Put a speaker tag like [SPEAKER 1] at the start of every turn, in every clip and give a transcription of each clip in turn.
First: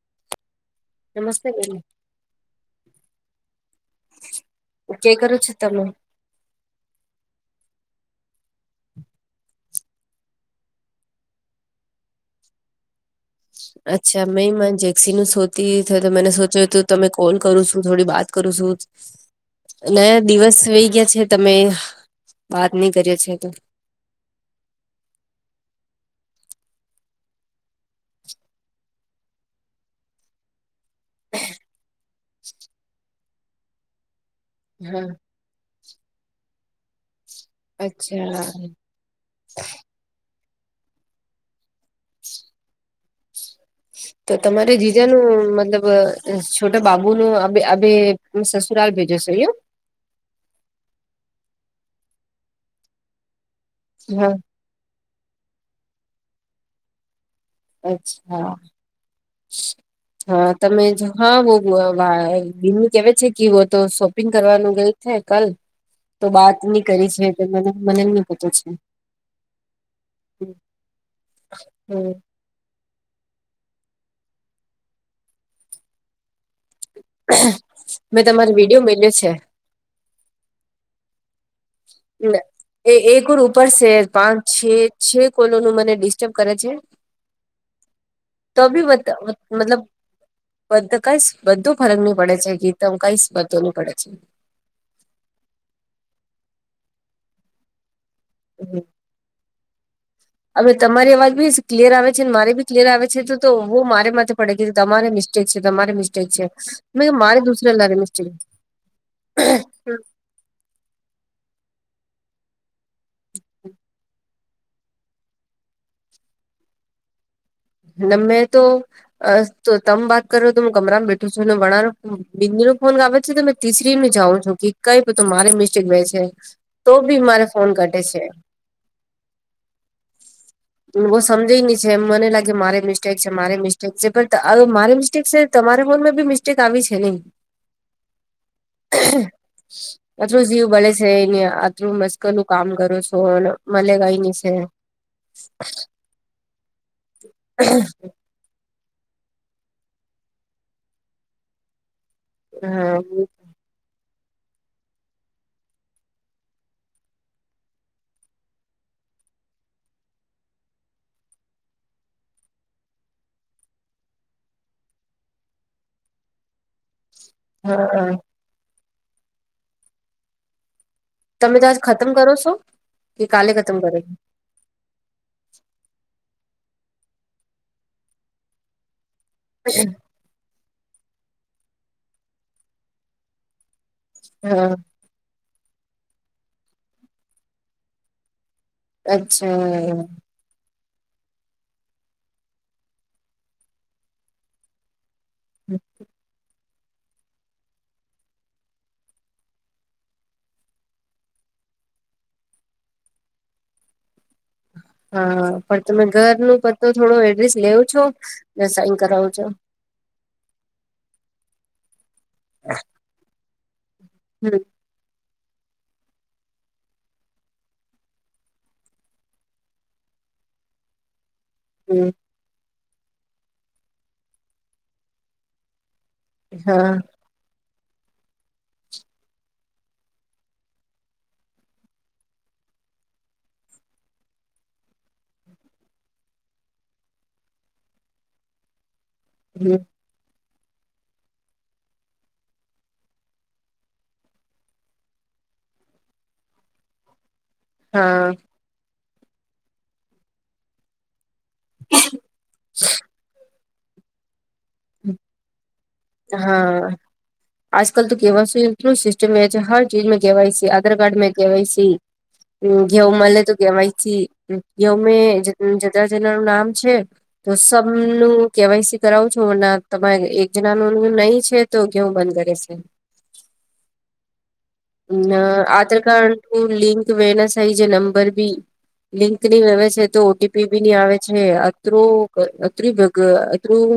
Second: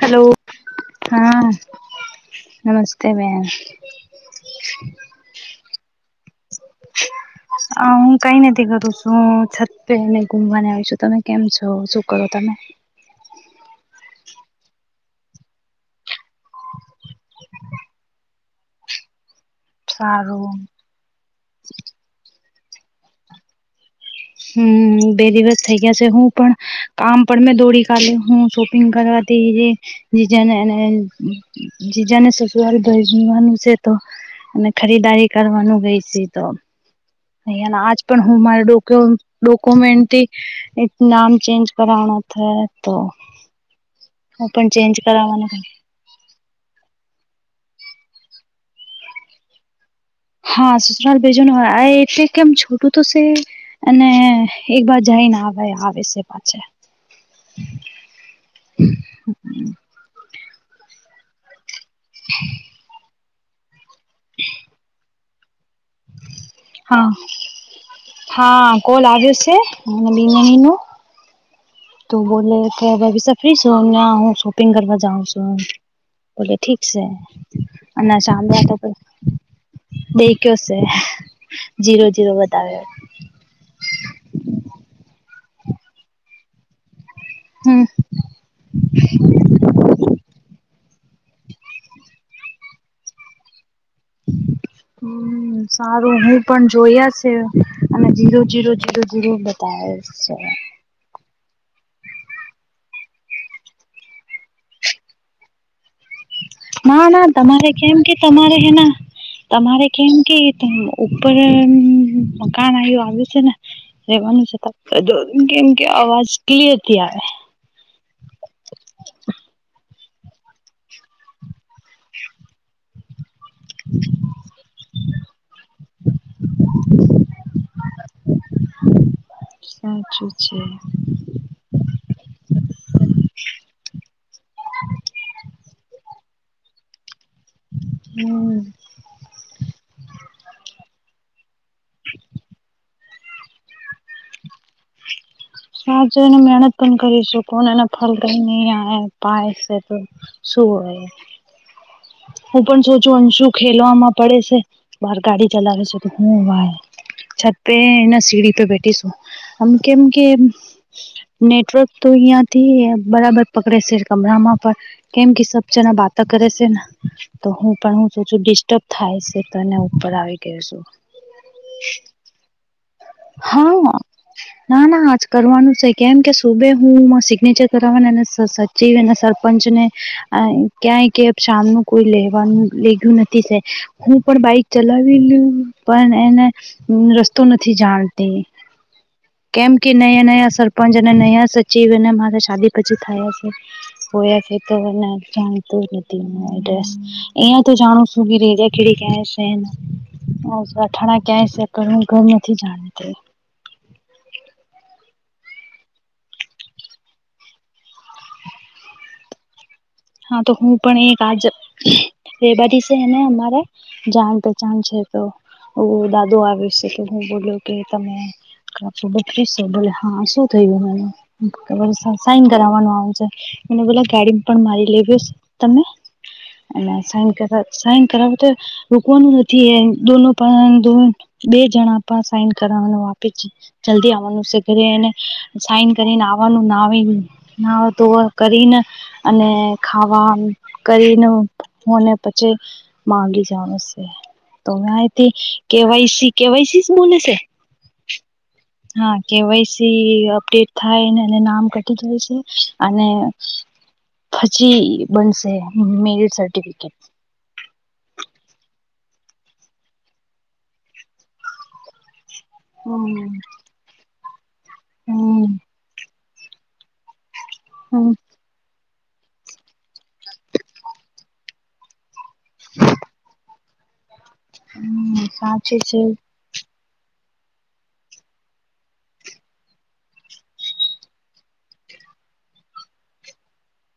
[SPEAKER 1] Hello હા
[SPEAKER 2] નમસ્તે બેન
[SPEAKER 1] નમસ્તે બેન
[SPEAKER 2] કે કરું છો તમે? [inaudible]
[SPEAKER 1] હ હું કઈ નથી કરું છું. છત પેને ગુમવાને આવીશું તમે કેમ છો શું કરો તમે?
[SPEAKER 2] અચ્છા મે મ જેક્સી નુ સોતી તો મને સોચ્યું હતું તમે કોલ કરું છું. થોડી વાત કરું છું. નાયા
[SPEAKER 1] સારું.
[SPEAKER 2] દિવસ વહી ગયા છે. તમે બાત નહી કર્યો છે તો
[SPEAKER 1] હમ બે દિવસ થઈ ગયા છે. હું પણ કામ પણ મેં દોડી કાલે હું છ. [unintelligible] ગ કરવાથી જીજા ને અને જીજા ને સસુવાળ ધઈવાનું છે તો અને
[SPEAKER 2] હા
[SPEAKER 1] ખરીદારી કરવાનું ગય છે તો અ આજ પણ હું
[SPEAKER 2] અચ્છા
[SPEAKER 1] મારે ડોકો ડોકોમેન્ટ મેન્ટ થી નામ ચેન્જ કરાવના થ તો
[SPEAKER 2] તો
[SPEAKER 1] હું પણ
[SPEAKER 2] તમારે
[SPEAKER 1] ચેન્જ
[SPEAKER 2] જીજા નુ
[SPEAKER 1] કરાવવાનું
[SPEAKER 2] મતલબ છોટા બાબુ નુ અવે અવે સસુરાલ ભેજો છો યો
[SPEAKER 1] હા સસુરાલ ભેજો ન હો આ ય એટલે કેમ છોટું તો છે. અને
[SPEAKER 2] હા
[SPEAKER 1] એક વાર જઈને આવે આવે છે પાછ
[SPEAKER 2] અચ્છા. હા તમે હા બ બિંદની કેવે છે. કિ વો તો શોપિંગ કરવાનું ગણ છે કલ તો બાત ની
[SPEAKER 1] હા
[SPEAKER 2] કરી છે મને મને ની પતો છે.
[SPEAKER 1] હા કોલ આવ્યો છે અને બિનની નો
[SPEAKER 2] [inaudible]
[SPEAKER 1] તો બોલે કે ભભી ફ્રી છું અમને હું શોપિંગ કરવા જાઉં છું બોલે ઠીક. અને
[SPEAKER 2] મેં તમારો
[SPEAKER 1] સાંભળા તો
[SPEAKER 2] વિડીયો
[SPEAKER 1] તો
[SPEAKER 2] મેલ્યો છે
[SPEAKER 1] દેખ્યો છે. જીરો જીરો બતાવે
[SPEAKER 2] એ એકર ઉપર છે. પાંચ છે. છે કોલો નું મને ડિસ્ટર્બ કરે છે.
[SPEAKER 1] હમ.
[SPEAKER 2] તો બી મતલબ બધ કઈ બધો ફરક ની પડે છે. ગીત મ કાઈસ પતો નની પડે છે.
[SPEAKER 1] હમ સારું હું પણ જોયા છે. અને જીરો જીરો જીરો જીરો બતાવે છે.
[SPEAKER 2] હવે તમારી અવાજ બી ક્લિયર આવે છેને મારે બી ક્લિયર આવે છે તો વ મારે માથે પડે કે તમારે મિસ્ તમારે મ
[SPEAKER 1] ના ના તમારે કેમ કે
[SPEAKER 2] મિસ્ટેક
[SPEAKER 1] તમારે હેના તમારે કેમ કે ઉપર મકાન આવું આવ્યું છે ને રેવાનું છે ત દો કેમ કે અવાજ ક્લયર થી આવે.
[SPEAKER 2] ન મેં તો અ તો તમ વાત કરો તો હું કમરામાં બેઠું છું. અનેને વણાનો બિંદુ ન ફોન ગાવ છે ત તિસરી ને જાાવં છો કે કઈ બ તો મારે મિસ્ટેક ગ છે. તો બી મારે ફોન કઢટે છે.
[SPEAKER 1] સાચી છે.
[SPEAKER 2] વો સમજય ની છે એમ મને લાગે. કે મારે મિસ્ટેક છે. મારે મિસ્ટેક છે. પણ મારે મિસ્ટેક છે તમારે ફોનમાં બી મિસ્ટેક આવી છે નઈ
[SPEAKER 1] હમ
[SPEAKER 2] [inaudible] આટલું જીવ બળે છે એને આટલું મસ્ક નું કામ કરો છો મલે ગા ન‌ઈ છે
[SPEAKER 1] સાચું એને મહેનત પણ કરી શકો એના ફલ પન પાયસે તો શું હું પણ શો
[SPEAKER 2] હા
[SPEAKER 1] છું અંશુ ખેલવામાં પડે છે બહાર ગાડી ચલાવે છે તો હું વાય છત પે એના સીડી પે બેઠીશું આમ કેમ કે નેટવર્ક તો અહંથી બરાબર પકડે છે કમરામાં પણ કેમ કે સબ જણા બાતા કરે છે ન તો હું પણ
[SPEAKER 2] હા
[SPEAKER 1] હું છું ડિસ્ટર્બ થાય છે તો ઉપર આવી ગયો છું.
[SPEAKER 2] તમે તો આજ ખતમ કરો છો કે કાલે ખતમ
[SPEAKER 1] હા
[SPEAKER 2] કરો.
[SPEAKER 1] ના ના આજ કરવાનું છે કેમ કે સુબે હું સિગ્નેચર કરવાાવ સચીને સર પંચને ક્યાંય કે સામનું કોઈ લેવાનું લે ગયું નથી સે હું પણ બાઈક
[SPEAKER 2] હા
[SPEAKER 1] ચલાવી લું પણ એને રસ્તો નથી જાણતી કેમ કે
[SPEAKER 2] અચ્છા
[SPEAKER 1] નયા નયા સર પણ જના ન્યા સચિવ અને મારા શાદી પછી થયા છે તો જાણીતો નથીસ અહંયા તો જાણું શું ક ર કેડી ક છે [inaudible] હ અથાણા ક્યાંય છે પણ હું ઘર નથી જાણીતી
[SPEAKER 2] હા પણ તમે ઘર ન પતો થોડો એડ્રેસ લેવ છો સાઈન કરાવું છો
[SPEAKER 1] હા તો હું પણ એક આજ રેવા દસે એને અમારે જાણ
[SPEAKER 2] હમ
[SPEAKER 1] પચાન છે. તો હું દાદો આવ છે તો હું બોલ્યો કે તમે બ ભ હા શું થયું હ [inaudible]
[SPEAKER 2] હમ
[SPEAKER 1] સાઇન કરવાનું આવ છે મને પેલા ગાડી પણ મારી લેવ તમે એ
[SPEAKER 2] હા
[SPEAKER 1] સાન સાઇન કરાવ તો રોકવાનું નથી એોનો [inaudible] પણ બે જણા પણ સાઈન કરવાનું આપે જલ્દી આવવાનું છે ઘરે એને સાઈન કરીને આવવાનું ના ના તો કરીને અને
[SPEAKER 2] હમ
[SPEAKER 1] આવા કરીને પછી માગી જાનું છે [unintelligible]
[SPEAKER 2] હા
[SPEAKER 1] હા કેવાયસી અપડેટ થાય એ નામ કટી દાય છે અને જી બનસે મેરિટ સર્ટિફિકેટ
[SPEAKER 2] આજ કલ તો કેવા સિસ્ટમ છે હર ચીજ મા કે વાઇ શી છે આધાર કાર્ડ મે કેવાયસી
[SPEAKER 1] હમ
[SPEAKER 2] ઘેઉ મળે તોયથી ઘેઉ
[SPEAKER 1] હમ
[SPEAKER 2] જદા જના નું નામ છે [inaudible] તો
[SPEAKER 1] હમ
[SPEAKER 2] સબનું કેવાય સી કરાવું છું તો ના તમારે એક જણા ન નહી છે તો કેવું બંધ કરે છે.
[SPEAKER 1] હમ
[SPEAKER 2] અ
[SPEAKER 1] સાચી છે
[SPEAKER 2] આધાર કાર્ડ લિંક વેના સાહી જે નંબર બી લિંક નહી આવે છે તો ઓટીપી બી નઈ આવે છે અતરું અતું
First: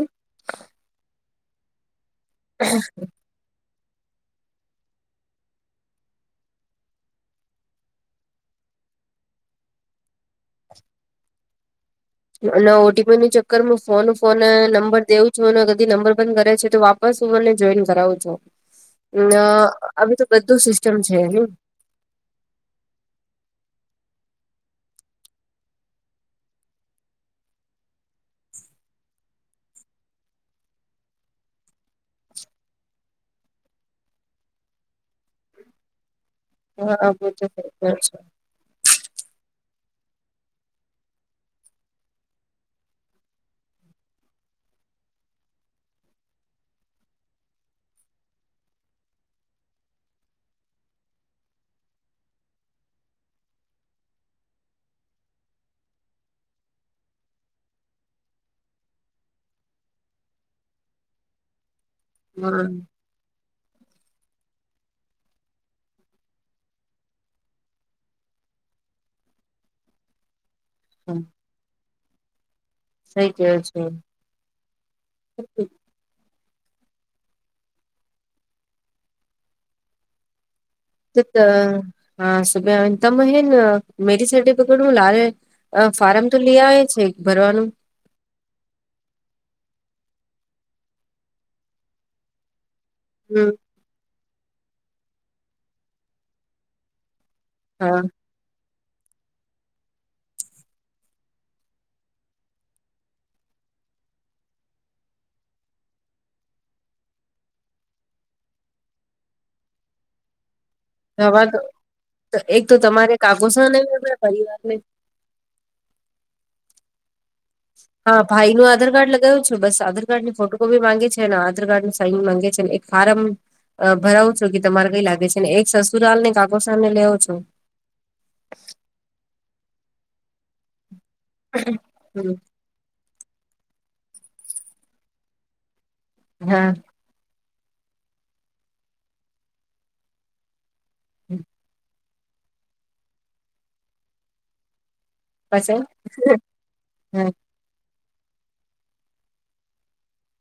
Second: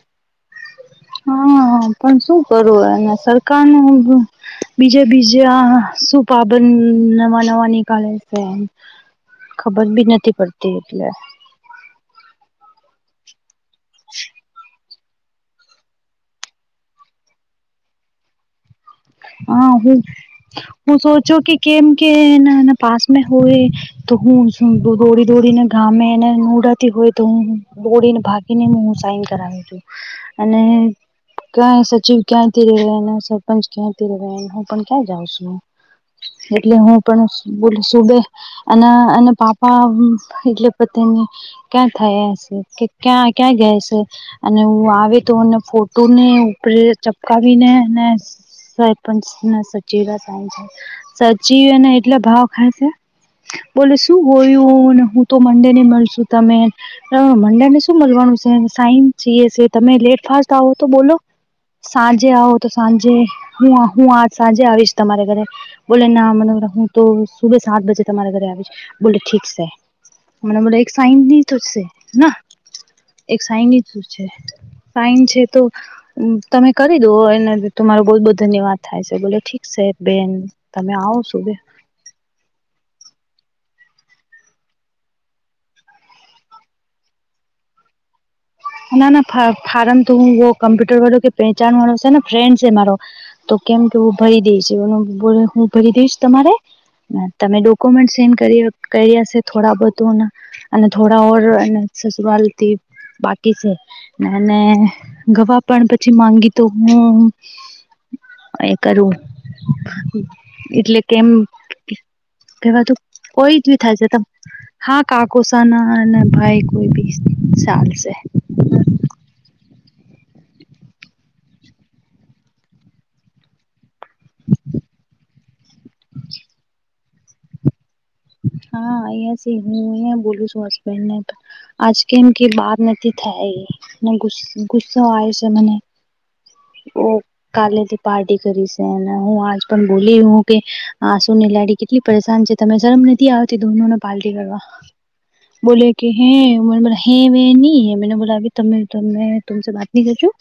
[SPEAKER 2] [unintelligible]
[SPEAKER 1] હા પણ શું કરું અને સરકારને બીજા બીજા શુંપબન નવા નવા નીિકળે છે ખબર બી નથી પડતી એટલે
[SPEAKER 2] અને ઓટીપી નું ચક્કર હું ફોન ફોન નંબર દઉ છ [unintelligible] અ
[SPEAKER 1] હા હું
[SPEAKER 2] આવી તો બધું સિસ્ટમ
[SPEAKER 1] હું
[SPEAKER 2] છે
[SPEAKER 1] સોચો
[SPEAKER 2] એ
[SPEAKER 1] [unintelligible] તો હું શ દોડી દોડીને ગામે એને નોડાતી હોય તો હું બોડીને ભાગીને હ હું સાઈન કરાવી છું અને [unintelligible] [unintelligible]
[SPEAKER 2] હા
[SPEAKER 1] અને અનેના પાપા એટલે પોતાની ક્યાં થયા હશે કે ક્યાં ક્યાં ગયા છે અને હું આવે તોને ફોટો ને ઉપરે ચપકાવીને અને સરપંચ સચ સા [unintelligible] સાચી એને એટલે ભાવ ખાય છે બોલે શું હોયું હું તો મંડે ની મળશું છું તમે મડે ને શું મળવાનું છે સાઈ જીએ છે તમે લેટફાસ્ટ આવો તો બોલો સાંજે આવો તો સાંજે હું હું આ સાંજે આવીશ તમારે ઘરે બોલે ના મ હું તો સુભે સાતજે તમારા ઘરે આવીશ બોલે ઠીક છે [unintelligible]
[SPEAKER 2] સહી
[SPEAKER 1] એક
[SPEAKER 2] કેયો
[SPEAKER 1] સાઈન છે સાઈન છે તો તમે કરી દો એને તમારો બહ [unintelligible] બહ ધન્યવાદ થાય છે બોલે ઠીક છે બેન તમે આવો
[SPEAKER 2] તો
[SPEAKER 1] સુબે
[SPEAKER 2] હા સભતામ હન મેરી સા પકડ હું લ [inaudible] અ ફાર્મ તો લે આવે છે ભરવાનું
[SPEAKER 1] ના ના ફાર્મ તો હું કમ્પ્યુટર વાળો કે પેહચાન વાળો છેને ફ્રેન્ડ છે મારો
[SPEAKER 2] હમ
[SPEAKER 1] તો કેમ કે હું ભરી દઈશ એ હું ભરી દઈશ તમારે તમે
[SPEAKER 2] હા
[SPEAKER 1] ડોક્યુમેન્ટ સે કર છે થોડા બધું અને થોડા ઓર અને સસુવાલથી [unintelligible] [unintelligible] અને ગવા પણ પછી માંગી તો હું એ કરવું એટલે કેમ
[SPEAKER 2] હવા તો એક તો
[SPEAKER 1] કવાતું
[SPEAKER 2] તમારે
[SPEAKER 1] કોઈ જી
[SPEAKER 2] કાગોસાને
[SPEAKER 1] થાય છે ત
[SPEAKER 2] પરિવારને
[SPEAKER 1] હા કાકુસાના અને ભાઈ કોઈ બી ચાલશે
[SPEAKER 2] હા ભાઈ હું આધાર કાર્ડ લગાવ્યું છું બસ આધાર કાર્ડની ફોટોકોપી માંગે છે અને આધાર કાર્ડ નું સાઈન માંગે છે એક ફાર્મ ભરાવું છો કે તમારે કઈ લાગે છે ને એક સસુરાલ ને કાકો સામેને લેવો છો
[SPEAKER 1] હા અી હું અ બોલું છું હસબન્ડ ને આજ કે એમ
[SPEAKER 2] હમ
[SPEAKER 1] કે બાર થાય અને ગુ ગુસ્સો આયો સે મને
[SPEAKER 2] હા
[SPEAKER 1] ઓ કાલે થી પાર્ટી કરી સે અને હું આજ પણ બોલી હું કે હા શું ને લેડી કેટલી પરેશાન છે તમે શરમ નથી આવતી દોનોને પાલટી કરવા.
[SPEAKER 2] પછી
[SPEAKER 1] બોલે કે હે [unintelligible] હે
[SPEAKER 2] હા
[SPEAKER 1] વ ન મેને બોલા તમે તમે તુંમ વાત નહી કરું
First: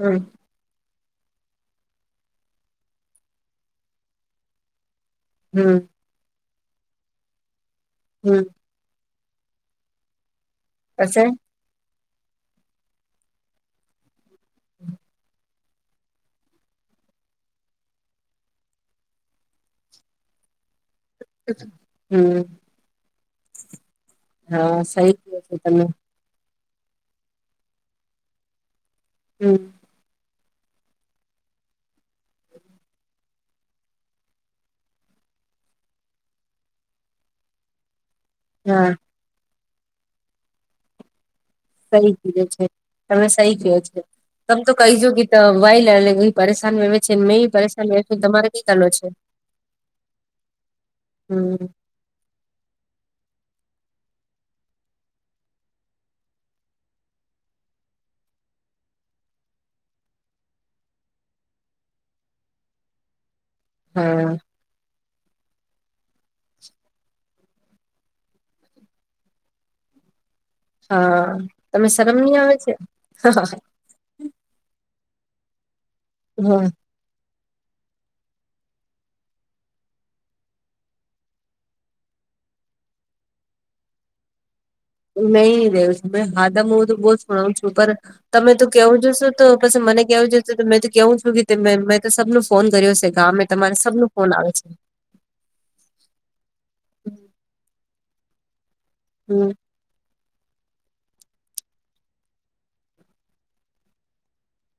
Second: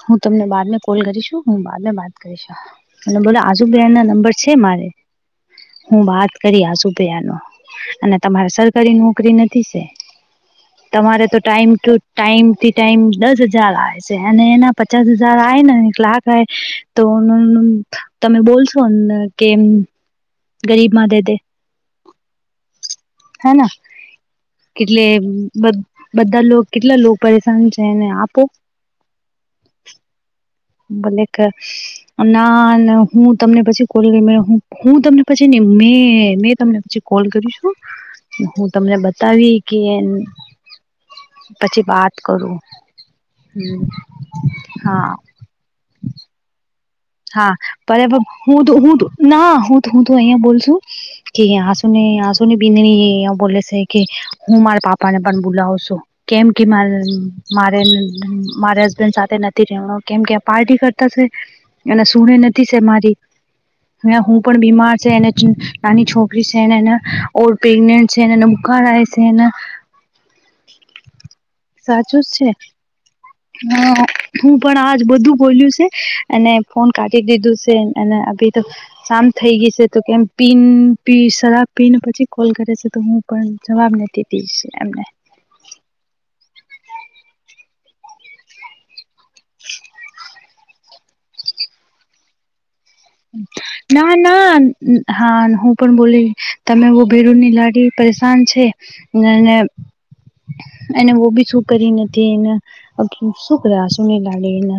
[SPEAKER 2] હમ
[SPEAKER 1] બાદ કોલ કરીશું હું બાદ મેં બાત કરીશ અને બોલો આજુ બિરાની [unintelligible] ના નંબર છે મારે
[SPEAKER 2] હમ
[SPEAKER 1] હું વાત કરી સુપિયા ન અને
[SPEAKER 2] હમ
[SPEAKER 1] તમારે સરકારી નોકરી નથી સે તમારે
[SPEAKER 2] પછી
[SPEAKER 1] તો ટાઈમ ટુ ટાઈમ થી ટાઈમ દસ હજાર આવે છે અને એના પચાસ હજાર આય ને એક લાખ આવે તો તમે બોલશો ને કે ગરીબ મામા દેદ
[SPEAKER 2] હમ
[SPEAKER 1] હેના.
[SPEAKER 2] હા
[SPEAKER 1] કેટલે
[SPEAKER 2] સહી કયો છો તમે
[SPEAKER 1] બધા લોક કેટલા લોક કે પરેશાન છેને આપો
[SPEAKER 2] હમ.
[SPEAKER 1] મને કર ના હું તમને પછી કોલ હું તમને પછી મે મેં તમને પછી કોલ કરીશું.
[SPEAKER 2] [inaudible]
[SPEAKER 1] હું
[SPEAKER 2] હા
[SPEAKER 1] તમને બતાવી કે એમ
[SPEAKER 2] સહી કીધું છે તમે સહી કયો છે તમ તો કહીજો
[SPEAKER 1] હા
[SPEAKER 2] કે [unintelligible] વવે છે મે
[SPEAKER 1] હા
[SPEAKER 2] પરેશાન વવે છું
[SPEAKER 1] પણ
[SPEAKER 2] તમારે
[SPEAKER 1] હું
[SPEAKER 2] કઈ
[SPEAKER 1] તો
[SPEAKER 2] કરનો
[SPEAKER 1] હું
[SPEAKER 2] છે
[SPEAKER 1] ના હું હું તો અહિયા બોલ છું કે
[SPEAKER 2] હમ
[SPEAKER 1] સુ [unintelligible] છે કે હું માર પાપાને પણ બુલાવ છો કેમ કે મા મારે મારે હસબેન્ડ સાથે નથી રહે કેમ કે પાર્ટી કરતાસે એ શણી [unintelligible] નથી છે મારી હ
[SPEAKER 2] હા
[SPEAKER 1] હું પણ બીમાર છે એને નાની છોકરી છેને ઓર પ્રેગનેન્ટ છેને બુખાર છેને
[SPEAKER 2] હા તમે શરમ
[SPEAKER 1] સાચું જ
[SPEAKER 2] ની આવે છે.
[SPEAKER 1] હા. હું પણ આજ બધું બોલ્યું છે અને
[SPEAKER 2] હા
[SPEAKER 1] ફોન કાઢી દીધું છે અબીતો. સામ થઈ ગઈ છે તો કેમ પીન શરાબ પીન પછી કોલ કરે છે તો હું પણ જવાબ નથી દી એમને.
[SPEAKER 2] નહી નહી રહવ તમે હા તો હું તો બહુ જણાવું છું પણ તમે તો કેવું તો પછી મને કેવું છે મે તો કેવું છું કે મેં તો સબ ન ફોન કર્યો છે. ગામે તમારે સબનું
[SPEAKER 1] ના
[SPEAKER 2] ફોન
[SPEAKER 1] ના
[SPEAKER 2] આવે છે.
[SPEAKER 1] હા હું પણ બોલી તમે ભેરુ ની લાડી પરેશાન છે
[SPEAKER 2] હમ
[SPEAKER 1] અને
[SPEAKER 2] [inaudible]
[SPEAKER 1] એને બહું બી શું કરી નથી એને શું કર સુુંની લાગે એને.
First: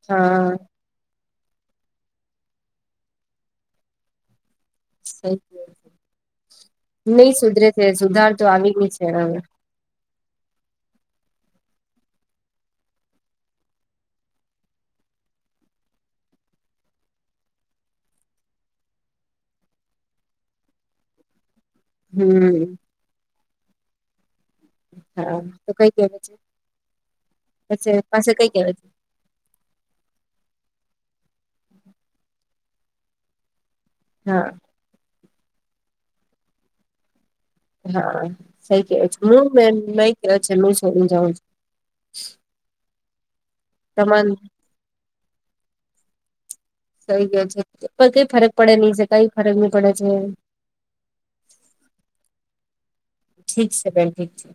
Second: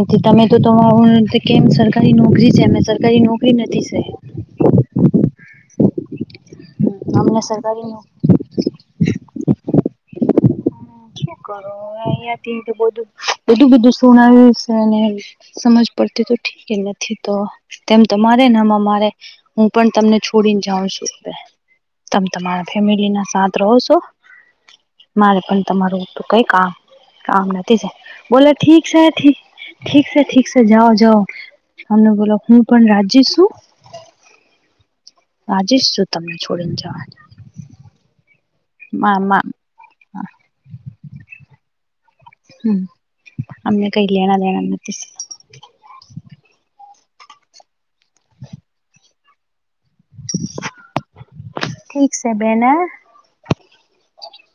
[SPEAKER 1] એથી તમે
[SPEAKER 2] હા
[SPEAKER 1] તો [unintelligible] કેમ સરકારી નોકરી છે અમે સરકારી નોકરી નથી છે.
[SPEAKER 2] નઈ
[SPEAKER 1] અમને
[SPEAKER 2] સુધરે છે
[SPEAKER 1] સરકારી
[SPEAKER 2] સુધાર તો આવી ગઈ છે હવે. [inaudible]
[SPEAKER 1] [inaudible] અહિયાં થી બું બધું બધું શણ્યું છે સમજ પડતી તો ઠીક નથી તો તેમ તમારે અમ મારે. હું પણ તમને છોડીને જાઉ છું તમે
[SPEAKER 2] હમ
[SPEAKER 1] તમારા ફેમિલી ના સા રહો છો.
[SPEAKER 2] [inaudible]
[SPEAKER 1] મારે પણ
[SPEAKER 2] તો કઈ
[SPEAKER 1] તમારું
[SPEAKER 2] કેવા છે
[SPEAKER 1] કઈ કામ કામ નથી
[SPEAKER 2] પછી પાસે કઈ
[SPEAKER 1] બોલે
[SPEAKER 2] કેવા
[SPEAKER 1] ઠીક છે ઠી ઠીક સે ઠીક સે જાઓ જાઓ. તમને બોલો હું પણ રાજી છું.
[SPEAKER 2] હા.
[SPEAKER 1] રાજેશ જો તમને છોડીને જવાના.
[SPEAKER 2] હા સઈ કેવા છે હું કે છે હું છો જાઉં છું.
[SPEAKER 1] હમ અમને કઈ
[SPEAKER 2] તમા
[SPEAKER 1] લેણા લેણ નથી.
[SPEAKER 2] થઈ ગયો છે પણ કઈ ફરક પડે નહી છે કઈ ફરક. છે
[SPEAKER 1] ઠીક છે બેન
[SPEAKER 2] ઠીક છે બેન ઠીક છે.